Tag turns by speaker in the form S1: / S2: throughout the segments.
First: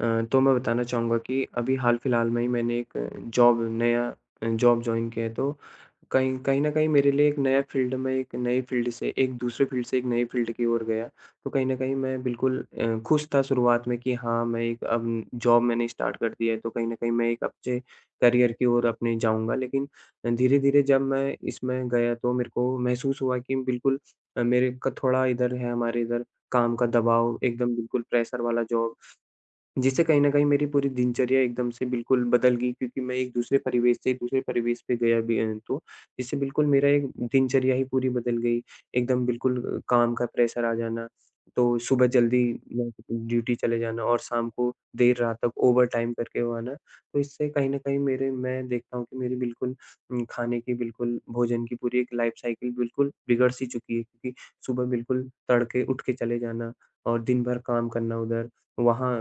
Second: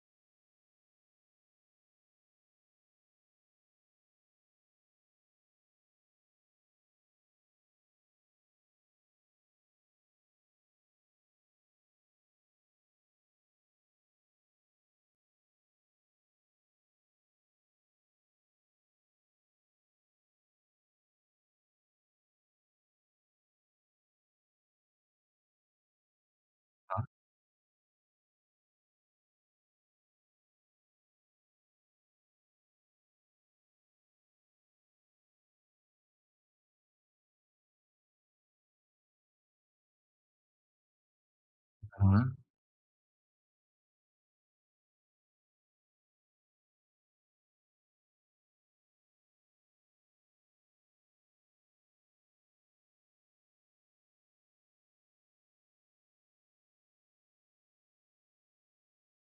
S1: अ, तो मैं बताना चाहूँगा कि अभी हाल-फिलहाल में ही मैंने एक जॉब नया अ, जॉब जॉइन किया है, तो कहीं कहीं न कहीं मेरे लिए एक नया फील्ड में, एक नए फील्ड से एक दूसरे फील्ड से एक नए फील्ड की ओर गया। तो कहीं न कहीं मैं बिल्कुल अ, खुश था शुरुआत में कि हाँ, मैं एक अब जॉब मैंने स्टार्ट कर दी है तो कहीं न कहीं मैं एक अच्छे करियर की ओर अपने जाऊँगा। लेकिन अ, धीरे-धीरे जब मैं इसमें गया तो मेरे को महसूस हुआ कि बिल्कुल अ, मेरे का थोड़ा इधर है हमारे इधर काम का
S2: हाँ।
S1: दबाव, एकदम बिल्कुल प्रेशर वाला जॉब जिससे कहीं न कहीं मेरी पूरी दिनचर्या एकदम से बिल्कुल बदल गई। क्योंकि मैं एक दूसरे परिवेश से, दूसरे परिवेश पे गया भी अ, हूँ तो इससे बिल्कुल मेरा एक दिनचर्या ही पूरी बदल गई। एकदम बिल्कुल काम का प्रेशर आ जाना, तो सुबह
S2: हाँ।
S1: जल्दी ब ड्यूटी चले जाना और शाम को देर रात तक ओवरटाइम करके वो आना। तो इससे कहीं न कहीं मेरे मैं देखता हूँ कि मेरी बिल्कुल उम, खाने की बिल्कुल भोजन की पूरी एक लाइफ साइकिल बिल्कुल बिगड़-सी चुकी थी। सुबह बिल्कुल तड़के उठ के चले जाना और दिन भर काम करना उधर, वहाँ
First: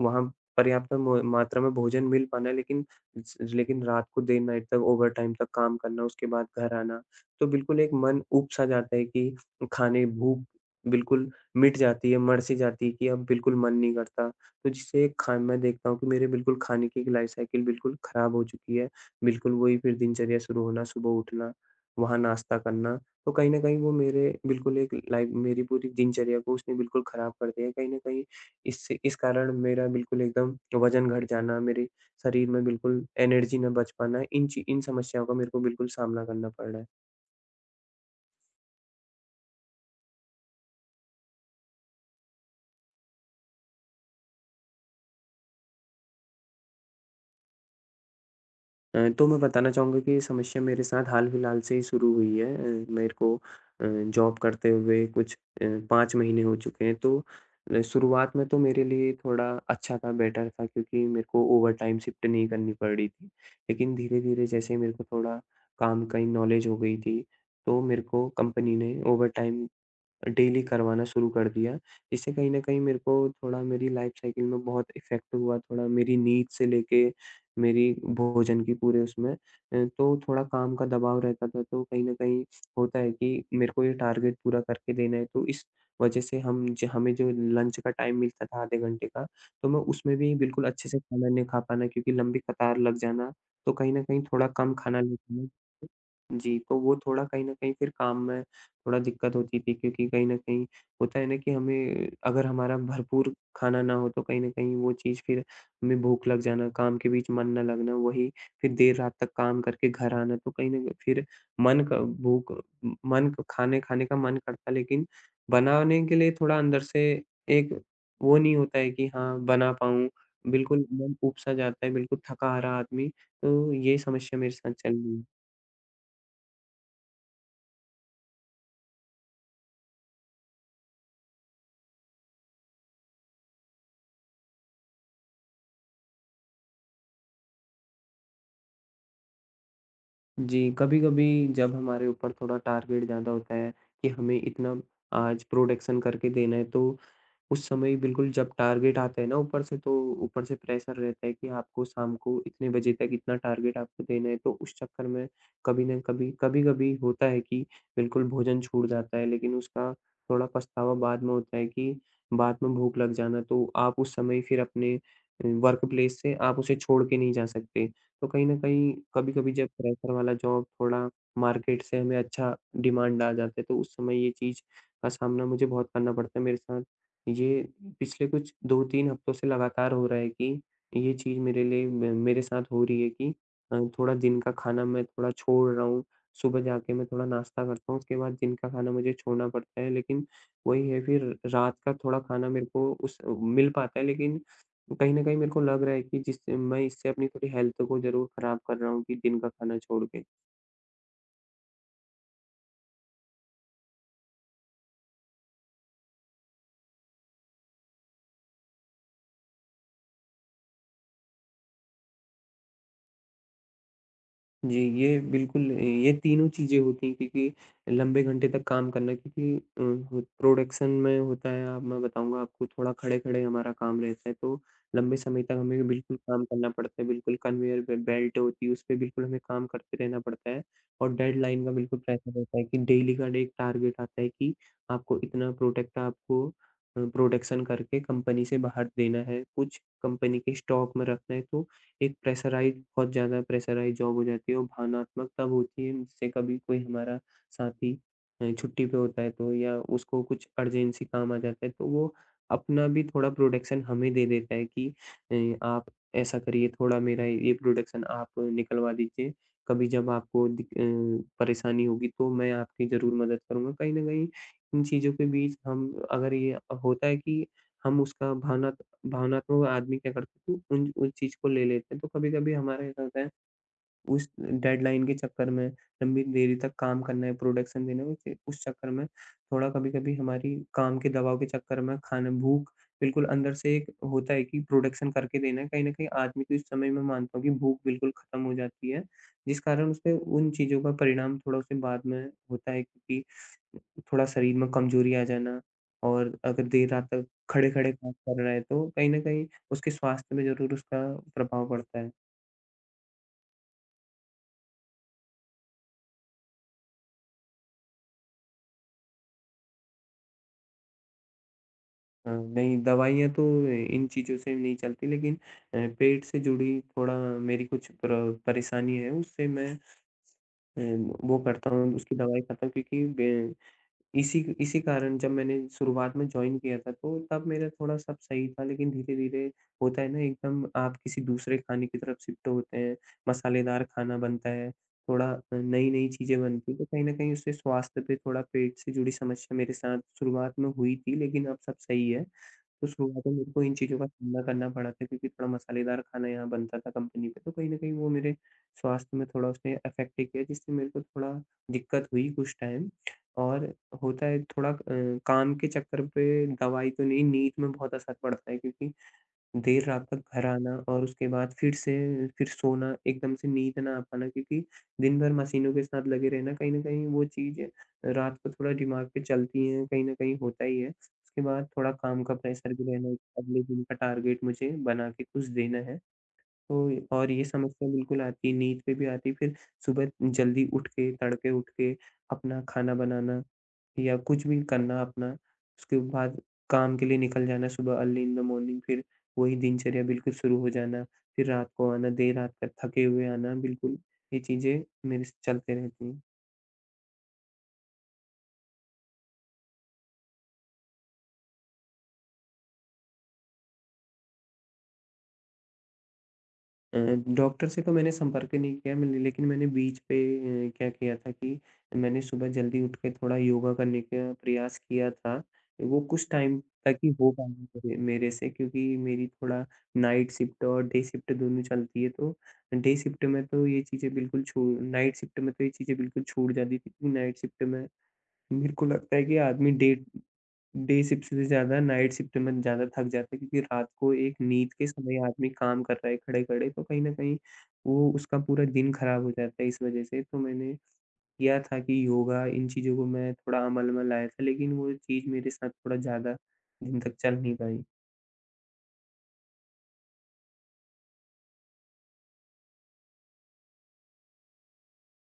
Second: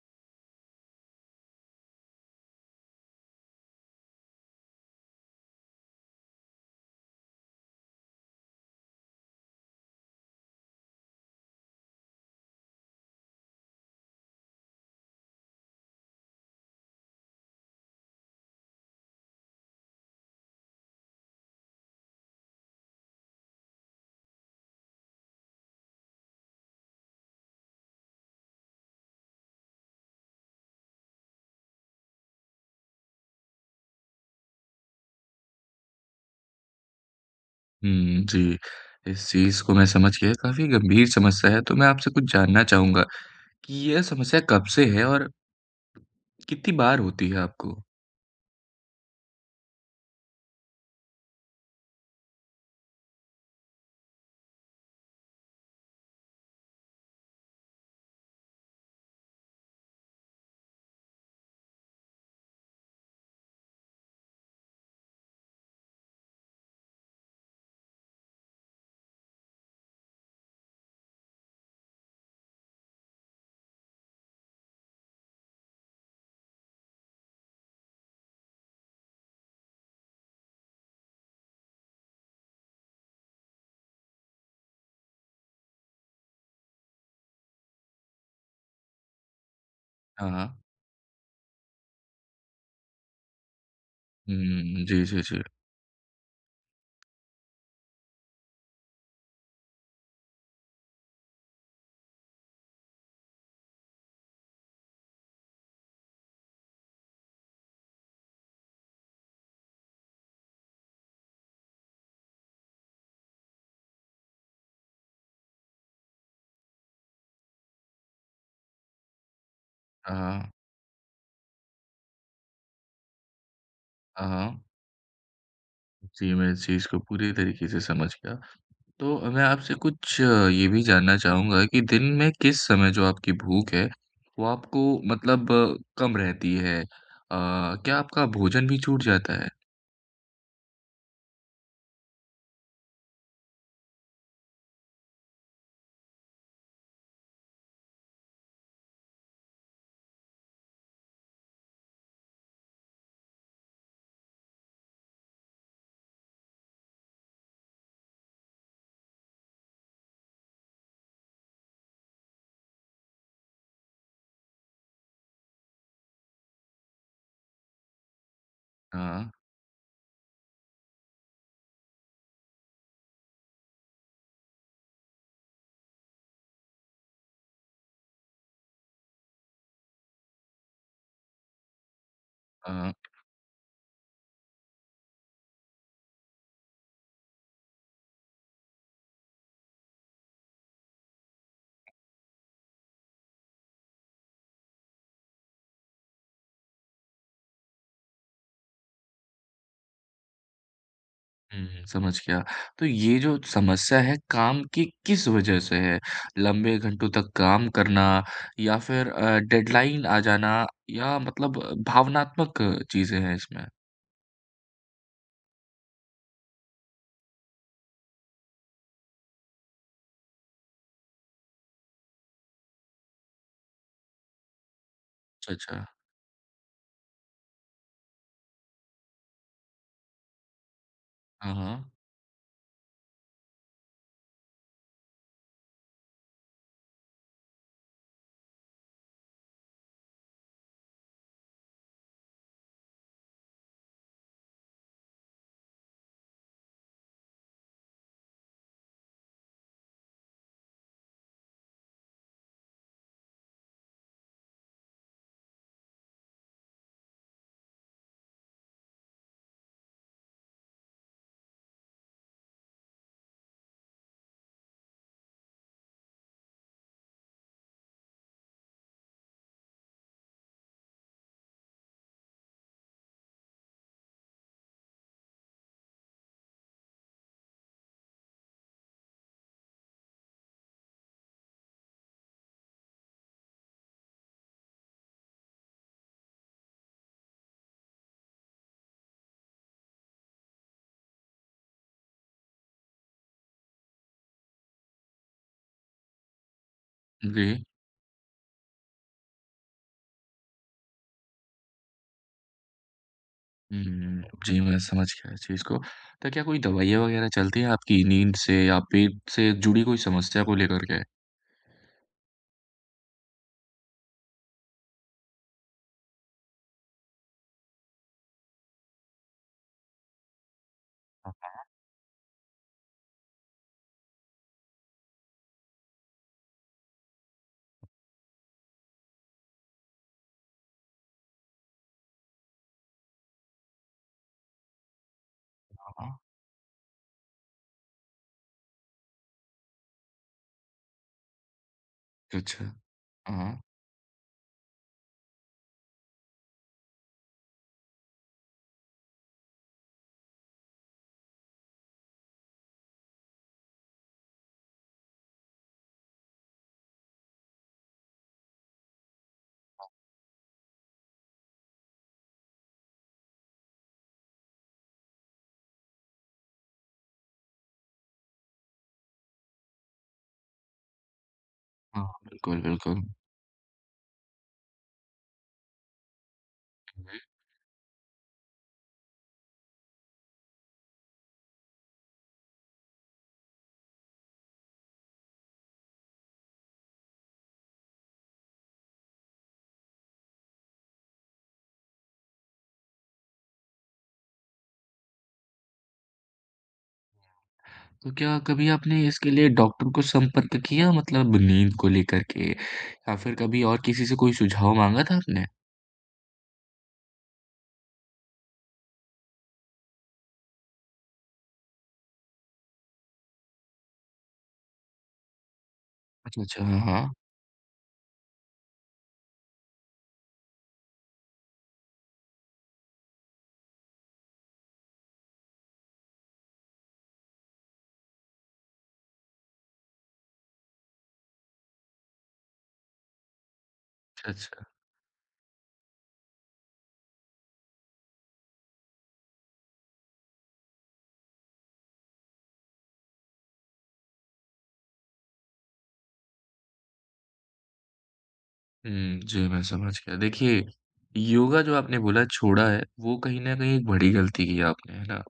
S1: वहाँ पर्याप्त म मात्रा में भोजन मिल पाना लेकिन स लेकिन रात को देर नाइट तक ओवरटाइम तक काम करना उसके बाद घर आना तो बिल्कुल एक मन ऊब-सा जाता है कि खाने भूख बिल्कुल मिट जाती है, मर-सी जाती है कि अब बिल्कुल मन नहीं करता। तो जिससे खान मैं देखता हूँ कि मेरे बिल्कुल खाने की एक लाइफ साइकिल बिल्कुल खराब हो चुकी है। बिल्कुल वही फिर दिनचर्या शुरू होना, सुबह उठना, वहाँ नाश्ता करना तो कहीं न कहीं वो मेरे बिल्कुल एक लाइफ मेरी पूरी दिनचर्या को उसने बिल्कुल खराब कर दिया है। कहीं न कहीं इससे इस कारण मेरा बिल्कुल एकदम वजन घट जाना, मेरे शरीर में बिल्कुल एनर्जी ना बच पाना। इन चि इन समस्याओं का मेरे को बिल्कुल सामना करना पड़ रहा है।
S2: हुँ, जी, इस चीज़ को मैं समझ गया, काफ़ी गंभीर समस्या है। तो मैं आपसे कुछ जानना चाहूँगा कि यह समस्या कब से है और कितनी बार होती है आपको?
S1: अ, तो मैं बताना चाहूँगा कि ये समस्या मेरे साथ हाल-फिलहाल से ही शुरू हुई है। अ, मेरे को अ, जॉब करते हुए कुछ अ, 5 महीने हो चुके हैं। तो अ, शुरुआत में तो मेरे लिए थोड़ा अच्छा था, बेटर था क्योंकि मेरे को ओवरटाइम शिफ्ट नहीं करनी पड़ रही थी। लेकिन धीरे-धीरे जैसे ही मेरे को थोड़ा काम का इ नॉलेज हो गई थी, तो मेरे को कंपनी ने ओवरटाइम अ, डेली करवाना शुरू कर दिया। इससे कहीं न कहीं मेरे को थोड़ा मेरी लाइफ साइकिल में बहुत इफ़ेक्ट हुआ, थोड़ा मेरी नींद से लेके मेरी भोजन की पूरे उसमें। अ, तो थोड़ा काम का दबाव रहता था, तो कहीं न कहीं होता है कि मेरे को ये टारगेट पूरा करके देना है। तो इस वजह से हम ज हमें जो लंच का टाइम मिलता था आधे घंटे का, तो मैं उसमें
S2: हाँ,
S1: भी
S2: हाँ।
S1: बिल्कुल अच्छे से खाना नहीं खा पाना क्योंकि लंबी कतार लग जाना, तो कहीं न कहीं
S2: हुँ,
S1: थोड़ा
S2: हुँ,
S1: कम
S2: हुँ।
S1: खाना
S2: जी, जी, जी।
S1: [unintelligible] जी, तो वो थोड़ा कहीं न कहीं फिर काम में थोड़ा दिक्कत होती थी क्योंकि कहीं न कहीं होता है ना कि हमें अगर हमारा भरपूर खाना ना हो, तो कहीं न कहीं वो चीज़ फिर हमें भूख लग जाना, काम के बीच मन ना लगना। वही फिर देर रात तक काम करके घर आना, तो कहीं न कहीं फिर मन का भूख म मन खाने-खाने का मन करता, लेकिन बनाने के लिए थोड़ा अंदर से एक वो नहीं होता है कि हाँ, बना पाऊँ,
S2: हाँ, हाँ।
S1: बिल्कुल मन ऊब-सा जाता है, बिल्कुल थका-हारा आदमी। तो ये
S2: हाँ,
S1: समस्या मेरे
S2: हाँ।
S1: साथ चल रही है।
S2: जी मैं इस चीज़ को पूरी तरीके से समझ गया। तो मैं आपसे कुछ अ, ये भी जानना चाहूँगा कि दिन में किस समय जो आपकी भूख है वो आपको मतलब कम रहती है? अ, क्या आपका भोजन भी छूट जाता है?
S1: जी कभी-कभी जब हमारे ऊपर थोड़ा टारगेट ज़्यादा होता है कि हमें इतना आज प्रोडक्शन करके देना है तो उस समय बिल्कुल जब टारगेट आता है ना ऊपर से, तो ऊपर से प्रेशर रहता है कि आपको शाम को इतने बजे तक इतना टारगेट आपको देना है। तो उस चक्कर में कभी ना कभी कभी-कभी होता है कि बिल्कुल भोजन छूट जाता है। लेकिन उसका थोड़ा पछतावा बाद में होता है कि बाद में भूख लग जाना तो आप उस समय फिर अपने अ, वर्क प्लेस से आप उसे छोड़ के नहीं जा सकते। तो कहीं न कहीं,
S2: हाँ।
S1: कभी-कभी जब प्रेशर वाला जॉब थोड़ा मार्केट से हमें अच्छा डिमांड आ जाता है तो उस समय ये चीज़ का सामना मुझे बहुत करना पड़ता है। मेरे साथ ये पिछले कुछ 2-3 हफ्तों से लगातार हो रहा है कि ये चीज़ मेरे लिए म मेरे साथ हो
S2: हाँ।
S1: रही है कि अ, थोड़ा दिन का खाना मैं थोड़ा छोड़ रहा हूँ, सुबह जाके मैं थोड़ा नाश्ता करता हूँ, उसके बाद दिन का खाना मुझे छोड़ना पड़ता है। लेकिन वही है फिर रात का थोड़ा खाना मेरे को उस अ, मिल पाता है। लेकिन कहीं न कहीं मेरे को लग रहा है कि जिस मैं इससे अपनी पूरी हेल्थ को ज़रूर खराब कर रहा हूँ कि दिन का खाना छोड़ के।
S2: हुँ, समझ गया। तो ये जो समस्या है काम की किस वज़ह से है? लंबे घंटों तक काम करना या फिर अ, डेडलाइन आ जाना या मतलब भावनात्मक चीज़ें हैं इसमें?
S1: जी, ये बिल्कुल ये तीनों चीज़ें होती हैं क्योंकि लंबे घंटे तक काम करना। क्योंकि अ, प्रोडक्शन में होता है अब मैं बताऊँगा आपको थोड़ा खड़े-खड़े हमारा काम रहता है तो लंबे समय
S2: अच्छा,
S1: तक हमें
S2: अच्छा।
S1: बिल्कुल काम करना पड़ता है। बिल्कुल कन्वेयर पे बेल्ट होती है उसपे बिल्कुल हमें काम करते रहना पड़ता है। और
S2: हाँ,
S1: डेडलाइन का
S2: हाँ।
S1: बिल्कुल प्रेशर होता है कि डेली का डे एक टारगेट आता है कि आपको इतना प्रोडक्ट आपको अ, प्रोडक्शन करके कंपनी से बाहर देना है। कुछ कंपनी के स्टॉक में रखना है। तो एक प्रेशराइज़्ड बहुत ज़्यादा प्रेशराइज़्ड जॉब हो जाती है। वो भावनात्मकता होती है जिससे कभी कोई हमारा साथी अ, छुट्टी पे होता है तो या उसको कुछ अर्जेन्सी काम आ जाता है तो वो अपना भी थोड़ा प्रोडक्शन हमें दे देता है कि अ, आप ऐसा करिए थोड़ा मेरा ये प्रोडक्शन आप निकलवा दीजिए। कभी जब आपको दि अ, परेशानी होगी तो मैं आपकी ज़रूर मदद करूँगा। कहीं न कहीं इन चीज़ों के बीच हम अगर ये अ, होता है कि हम उसका भावनात भावनात्मक आदमी क्या करता है तो उन उस चीज़ को ले लेते हैं, तो कभी-कभी हमारे साथ होता है। उस डेडलाइन के चक्कर में लंबी देरी तक काम करना है, प्रोडक्शन देना है। क्योंकि उस चक्कर में थोड़ा कभी-कभी हमारी काम के दबाव के चक्कर में खाना भूख बिल्कुल अंदर से एक होता है कि प्रोडक्शन करके देना है। कहीं न कहीं आदमी को इस समय मैं मानता हूँ कि भूख बिल्कुल ख़त्म हो जाती है। जिस कारण उसे उन चीज़ों का परिणाम थोड़ा उसे बाद में होता है कि थोड़ा शरीर में कमज़ोरी आ जाना और अगर देर रात तक
S2: अ, दी
S1: खड़े-खड़े काम कर रहा है तो कहीं न कहीं उसके स्वास्थ्य में ज़रूर उसका प्रभाव पड़ता है।
S2: हुँ, जी, मैं समझ गया इस चीज को, तो क्या कोई दवाइयाँ वगैरह चलती है आपकी नींद से या पेट से जुड़ी कोई समस्या को लेकर के?
S1: अ, नहीं दवाइयाँ तो इन चीज़ों से नहीं चलती लेकिन अ, पेट से जुड़ी थोड़ा मेरी कुछ प्र परेशानी है उससे मैं अ,
S2: हाँ,
S1: वो
S2: हाँ।
S1: करता हूँ उसकी दवाई करता हूँ क्योंकि ग इसी, इसी कारण जब मैंने शुरुआत में जॉइन किया था तो, तब मेरा थोड़ा सब सही था लेकिन धीरे-धीरे होता है ना एकदम आप किसी दूसरे खाने की तरफ शिफ्ट होते हैं, मसालेदार खाना बनता है थोड़ा
S2: हाँ,
S1: नई-नई
S2: हाँ।
S1: चीजें बनती हैं, तो कहीं न कहीं उससे स्वास्थ्य पे थोड़ा पेट से जुड़ी समस्या मेरे साथ शुरुआत में हुई थी लेकिन अब सब सही है।
S2: अच्छा।
S1: तो शुरुआत में
S2: हाँ,
S1: मेरे को
S2: हाँ।
S1: इन चीज़ों का सामना करना पड़ा था क्योंकि थोड़ा मसालेदार खाना यहाँ बनता था कंपनी में, तो कहीं न कहीं वो मेरे स्वास्थ्य में थोड़ा उसने अफेक्ट भी किया जिससे मेरे को थोड़ा दिक्कत हुई कुछ टाइम और होता है थोड़ा अ, काम के चक्कर पे दवाई तो नहीं, नींद में बहुत असर पड़ता है, क्योंकि देर
S2: हाँ।
S1: रात तक घर आना और उसके बाद फिर से फिर सोना एकदम से नींद ना आ पाना, क्योंकि दिन भर मशीनों के साथ लगे रहना कहीं न कहीं वो चीजें रात को थोड़ा दिमाग पे चलती हैं, कहीं न कहीं होता ही है। उसके बाद थोड़ा
S2: हाँ,
S1: काम का
S2: बिल्कुल,
S1: प्रेशर भी
S2: बिल्कुल।
S1: रहना, अगले दिन का टारगेट मुझे बना के कुछ देना है, तो
S2: हुँ, हुँ।
S1: और ये समस्या बिल्कुल आती है नींद में भी आती है फिर सुबह जल्दी उठ के, तड़के उठ के अपना खाना बनाना या कुछ भी करना अपना। उसके बाद काम के लिए निकल जाना सुबह अर्ली इन द मॉर्निंग। फिर वही दिनचर्या बिल्कुल शुरू हो जाना, फिर रात को आना, देर रात तक थके हुए आना बिल्कुल ये चीजें मेरे स चलते रहती हैं।
S2: तो क्या कभी आपने इसके लिए डॉक्टर को संपर्क किया? मतलब नींद को लेकर के या फिर कभी और किसी से कोई सुझाव माँगा था आपने?
S1: अ, डॉक्टर से तो मैंने संपर्क नहीं किया मैंने, लेकिन मैंने बीच पे क्या किया था कि मैंने सुबह जल्दी उठ के थोड़ा योगा करने का प्रयास किया था। वो कुछ
S2: अच्छा,
S1: टाइम
S2: अच्छा,
S1: तक ही
S2: हाँ।
S1: हो पाया म मेरे से, क्योंकि मेरी थोड़ा नाईट शिफ्ट और डे शिफ्ट दोनों चलती हैं। तो डे शिफ्ट में तो ये चीजें बिल्कुल छू नाईट शिफ्ट में तो ये चीजें बिल्कुल छूट जाती थीं, क्योंकि नाईट शिफ्ट में मेरे को लगता है कि आदमी डे डे शिफ्ट से ज़्यादा नाईट शिफ्ट में ज़्यादा थक जाता है, क्योंकि रात को
S2: अच्छा,
S1: एक
S2: अच्छा।
S1: नींद के समय आदमी काम कर रहा है खड़े-खड़े, तो कहीं न कहीं वो उसका पूरा दिन खराब हो जाता है, इस वजह से। तो मैंने किया था कि योगा इन चीज़ों को मैं थोड़ा अमल में लाया था, लेकिन वो चीज मेरे साथ थोड़ा ज़्यादा दिन तक चल नहीं पाई।
S2: हुँ, जी, मैं समझ गया। देखिए, योगा जो आपने बोला छोड़ा है, वो कहीं न कहीं एक बड़ी गलती की आपने, है ना?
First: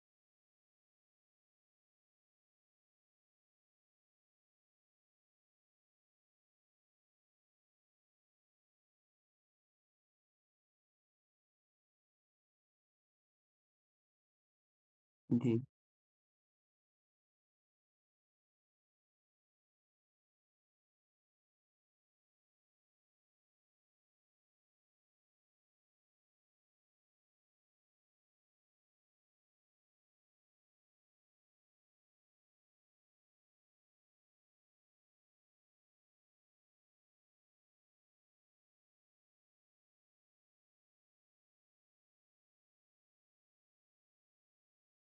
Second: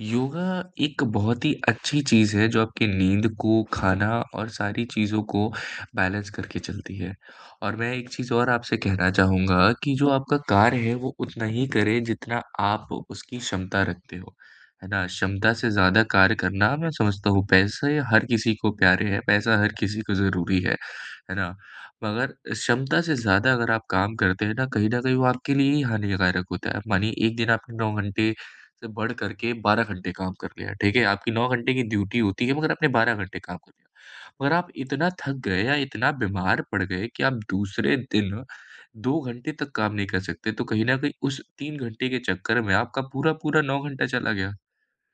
S2: योगा एक बहुत ही अच्छी चीज़ है, जो आपकी नींद को, खाना और सारी चीज़ों को बैलेंस करके चलती है। और मैं एक चीज़ और आपसे कहना चाहूँगा कि जो आपका कार्य है, वो उतना ही करें, जितना आप उसकी क्षमता रखते हों, है ना? क्षमता
S1: जी।
S2: से ज़्यादा कार्य करना मैं समझता हूँ। पैसे हर किसी को प्यारे हैं, पैसा हर किसी को ज़रूरी है। है ना? मगर क्षमता से ज़्यादा अगर आप काम करते हैं ना, कहीं न कहीं वो आपके लिए ही हानिकारक होता है। मानिए एक दिन आपने 9 घंटे से बढ़कर के 12 घंटे काम कर लिया, ठीक है। आपकी 9 घंटे की ड्यूटी होती है, मगर आपने 12 घंटे काम कर लिया। मगर आप इतना थक गए या इतना बीमार पड़ गए कि आप दूसरे दिन 2 घंटे तक काम नहीं कर सकते, तो कहीं न कहीं उस 3 घंटे के चक्कर में आपका पूरा-पूरा 9 घंटा चला गया।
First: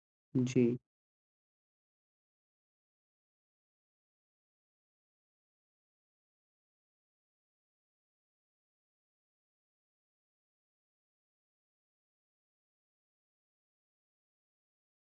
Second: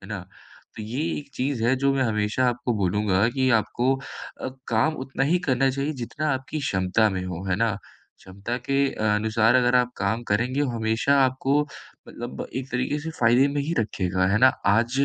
S2: है ना?
S1: जी।
S2: तो ये एक चीज़ है, जो मैं हमेशा आपको बोलूँगा कि आपको अ, काम उतना ही करना चाहिए, जितना आपकी क्षमता में हो, है ना? क्षमता के अनुसार अगर आप काम करेंगे, हमेशा आपको मतलब एक तरीके से फ़ायदे में ही रखेगा, है ना? आज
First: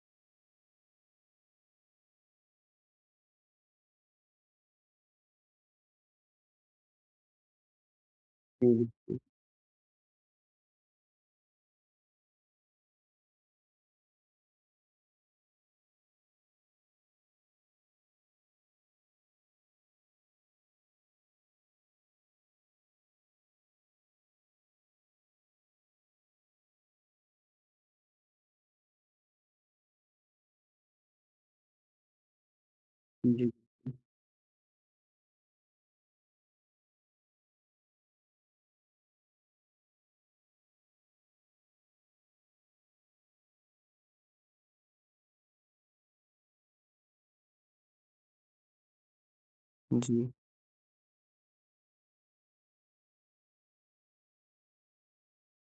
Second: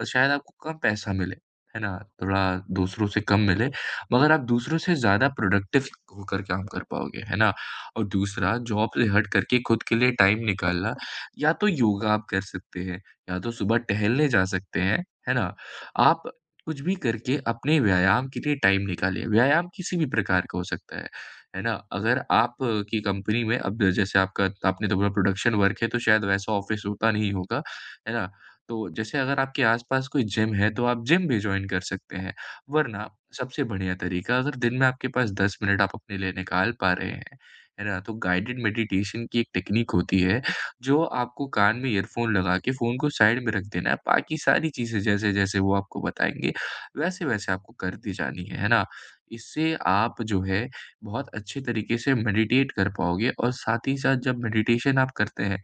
S2: अ, शायद आपको कम पैसा मिले। है ना? थोड़ा दूसरों से कम मिले, मगर आप दूसरों से ज़्यादा प्रोडक्टिव होकर काम कर पाओगे, है ना? और दूसरा जॉब से
S1: [unintelligible]
S2: हट करके खुद के लिए टाइम निकालना, या तो योगा आप कर सकते हैं, या तो सुबह टहलने जा सकते हैं, है ना? आप कुछ भी करके अपने व्यायाम के लिए टाइम निकालिए। व्यायाम किसी भी प्रकार का हो सकता है। है ना? अगर आप की कंपनी में अब जैसे आपका त आपने तो बोला प्रोडक्शन वर्क है, तो शायद वैसा ऑफिस होता नहीं होगा। है ना? तो जैसे अगर आपके आस-पास कोई जिम है, तो आप जिम भी जॉइन कर सकते हैं। वरना
S1: जी।
S2: सबसे बढ़िया तरीका अगर दिन में आपके पास 10 मिनट आप अपने लिए निकाल पा रहे हैं, है ना? तो गाइडेड मेडिटेशन की एक टेक्नीक होती है, जो आपको कान में इयरफोन लगा के फ़ोन को साइड में रख देना है, बाकी सारी चीजें जैसे-जैसे वो आपको बताएँगे, वैसे-वैसे आपको करती जानी हैं। है ना? इससे आप
S1: जी।
S2: जो है, बहुत अच्छे तरीके से मेडिटेट कर पाओगे और साथ ही साथ जब मेडिटेशन आप करते हैं,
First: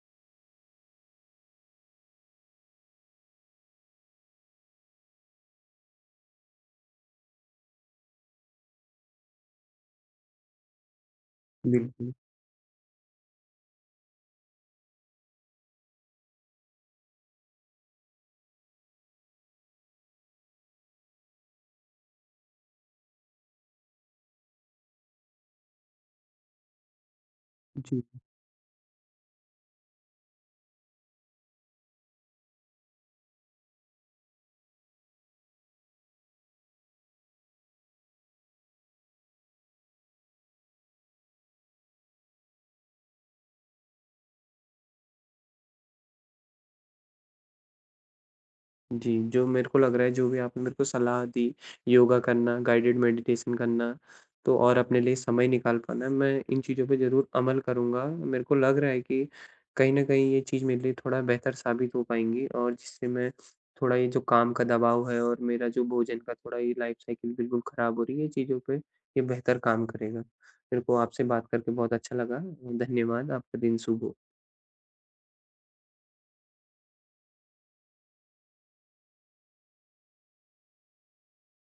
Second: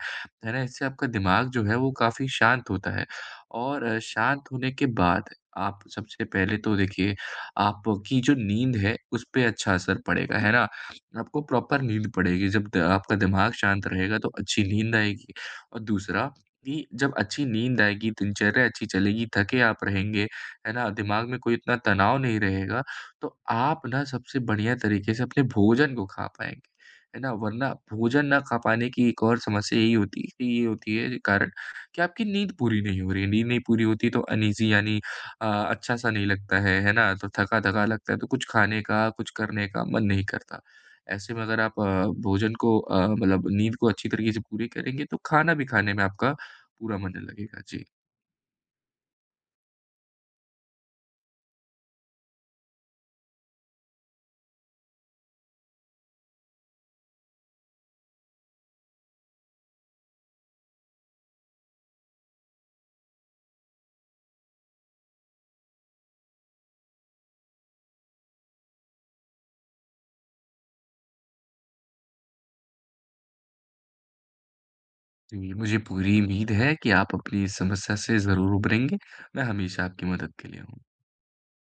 S2: है ना? इससे आपका दिमाग जो है, वो काफ़ी शांत होता है। और अ, शांत होने के बाद, आप सबसे पहले तो देखिए, आपकी जो नींद है, उस पे अच्छा असर पड़ेगा, है ना? आपको प्रॉपर नींद
S1: बिल्कुल।
S2: पड़ेगी, जब द आपका दिमाग शांत रहेगा, तो अच्छी नींद आएगी। और दूसरा, कि जब अच्छी नींद आएगी, दिनचर्या अच्छी चलेगी, थके आप रहेंगे, है ना? दिमाग में कोई इतना तनाव नहीं रहेगा, तो आप ना सबसे बढ़िया तरीके से अपने भोजन को खा पाएँगे। है ना? वरना
S1: जी।
S2: भोजन ना खा पाने की एक और समस्या यही होती कि ये होती है जी कारण कि आपकी नींद पूरी नहीं हो रही है। नींद नहीं पूरी होती, तो अनईज़ी यानी अ, अच्छा-सा नहीं लगता है, है ना? तो थका-थका लगता है, तो कुछ खाने का, कुछ करने का मन नहीं करता। ऐसे में अगर आप अ, भोजन को अ, मतलब नींद को अच्छी तरीके से पूरी करेंगे, तो खाना भी खाने में आपका पूरा मन लगेगा। जी।
S1: जी, जो मेरे को लग रहा है, जो भी आपने मेरे को सलाह दी, योगा करना, गाइडिड मैडिटेशन करना, तो और अपने लिए समय निकाल पाना, मैं इन चीज़ों पे ज़रूर अमल करूँगा। मेरे को लग रहा है कि कहीं न कहीं, ये चीज़ मेरे लिए थोड़ा बेहतर साबित हो पाएँगी और जिससे मैं थोड़ा ये जो काम का दबाव है और मेरा जो भोजन का थोड़ा ये लाइफ़ साइकिल बिल्कुल खराब हो रही है, इन चीज़ों पे ये बेहतर काम करेगा। मेरे को आपसे बात करके बहुत अच्छा लगा। धन्यवाद। आपका दिन शुभ हो।
S2: जी, मुझे पूरी उम्मीद है कि आप अपनी इस समस्या से ज़रूर उबरेंगे। मैं हमेशा आपकी मदद के लिए हूँ।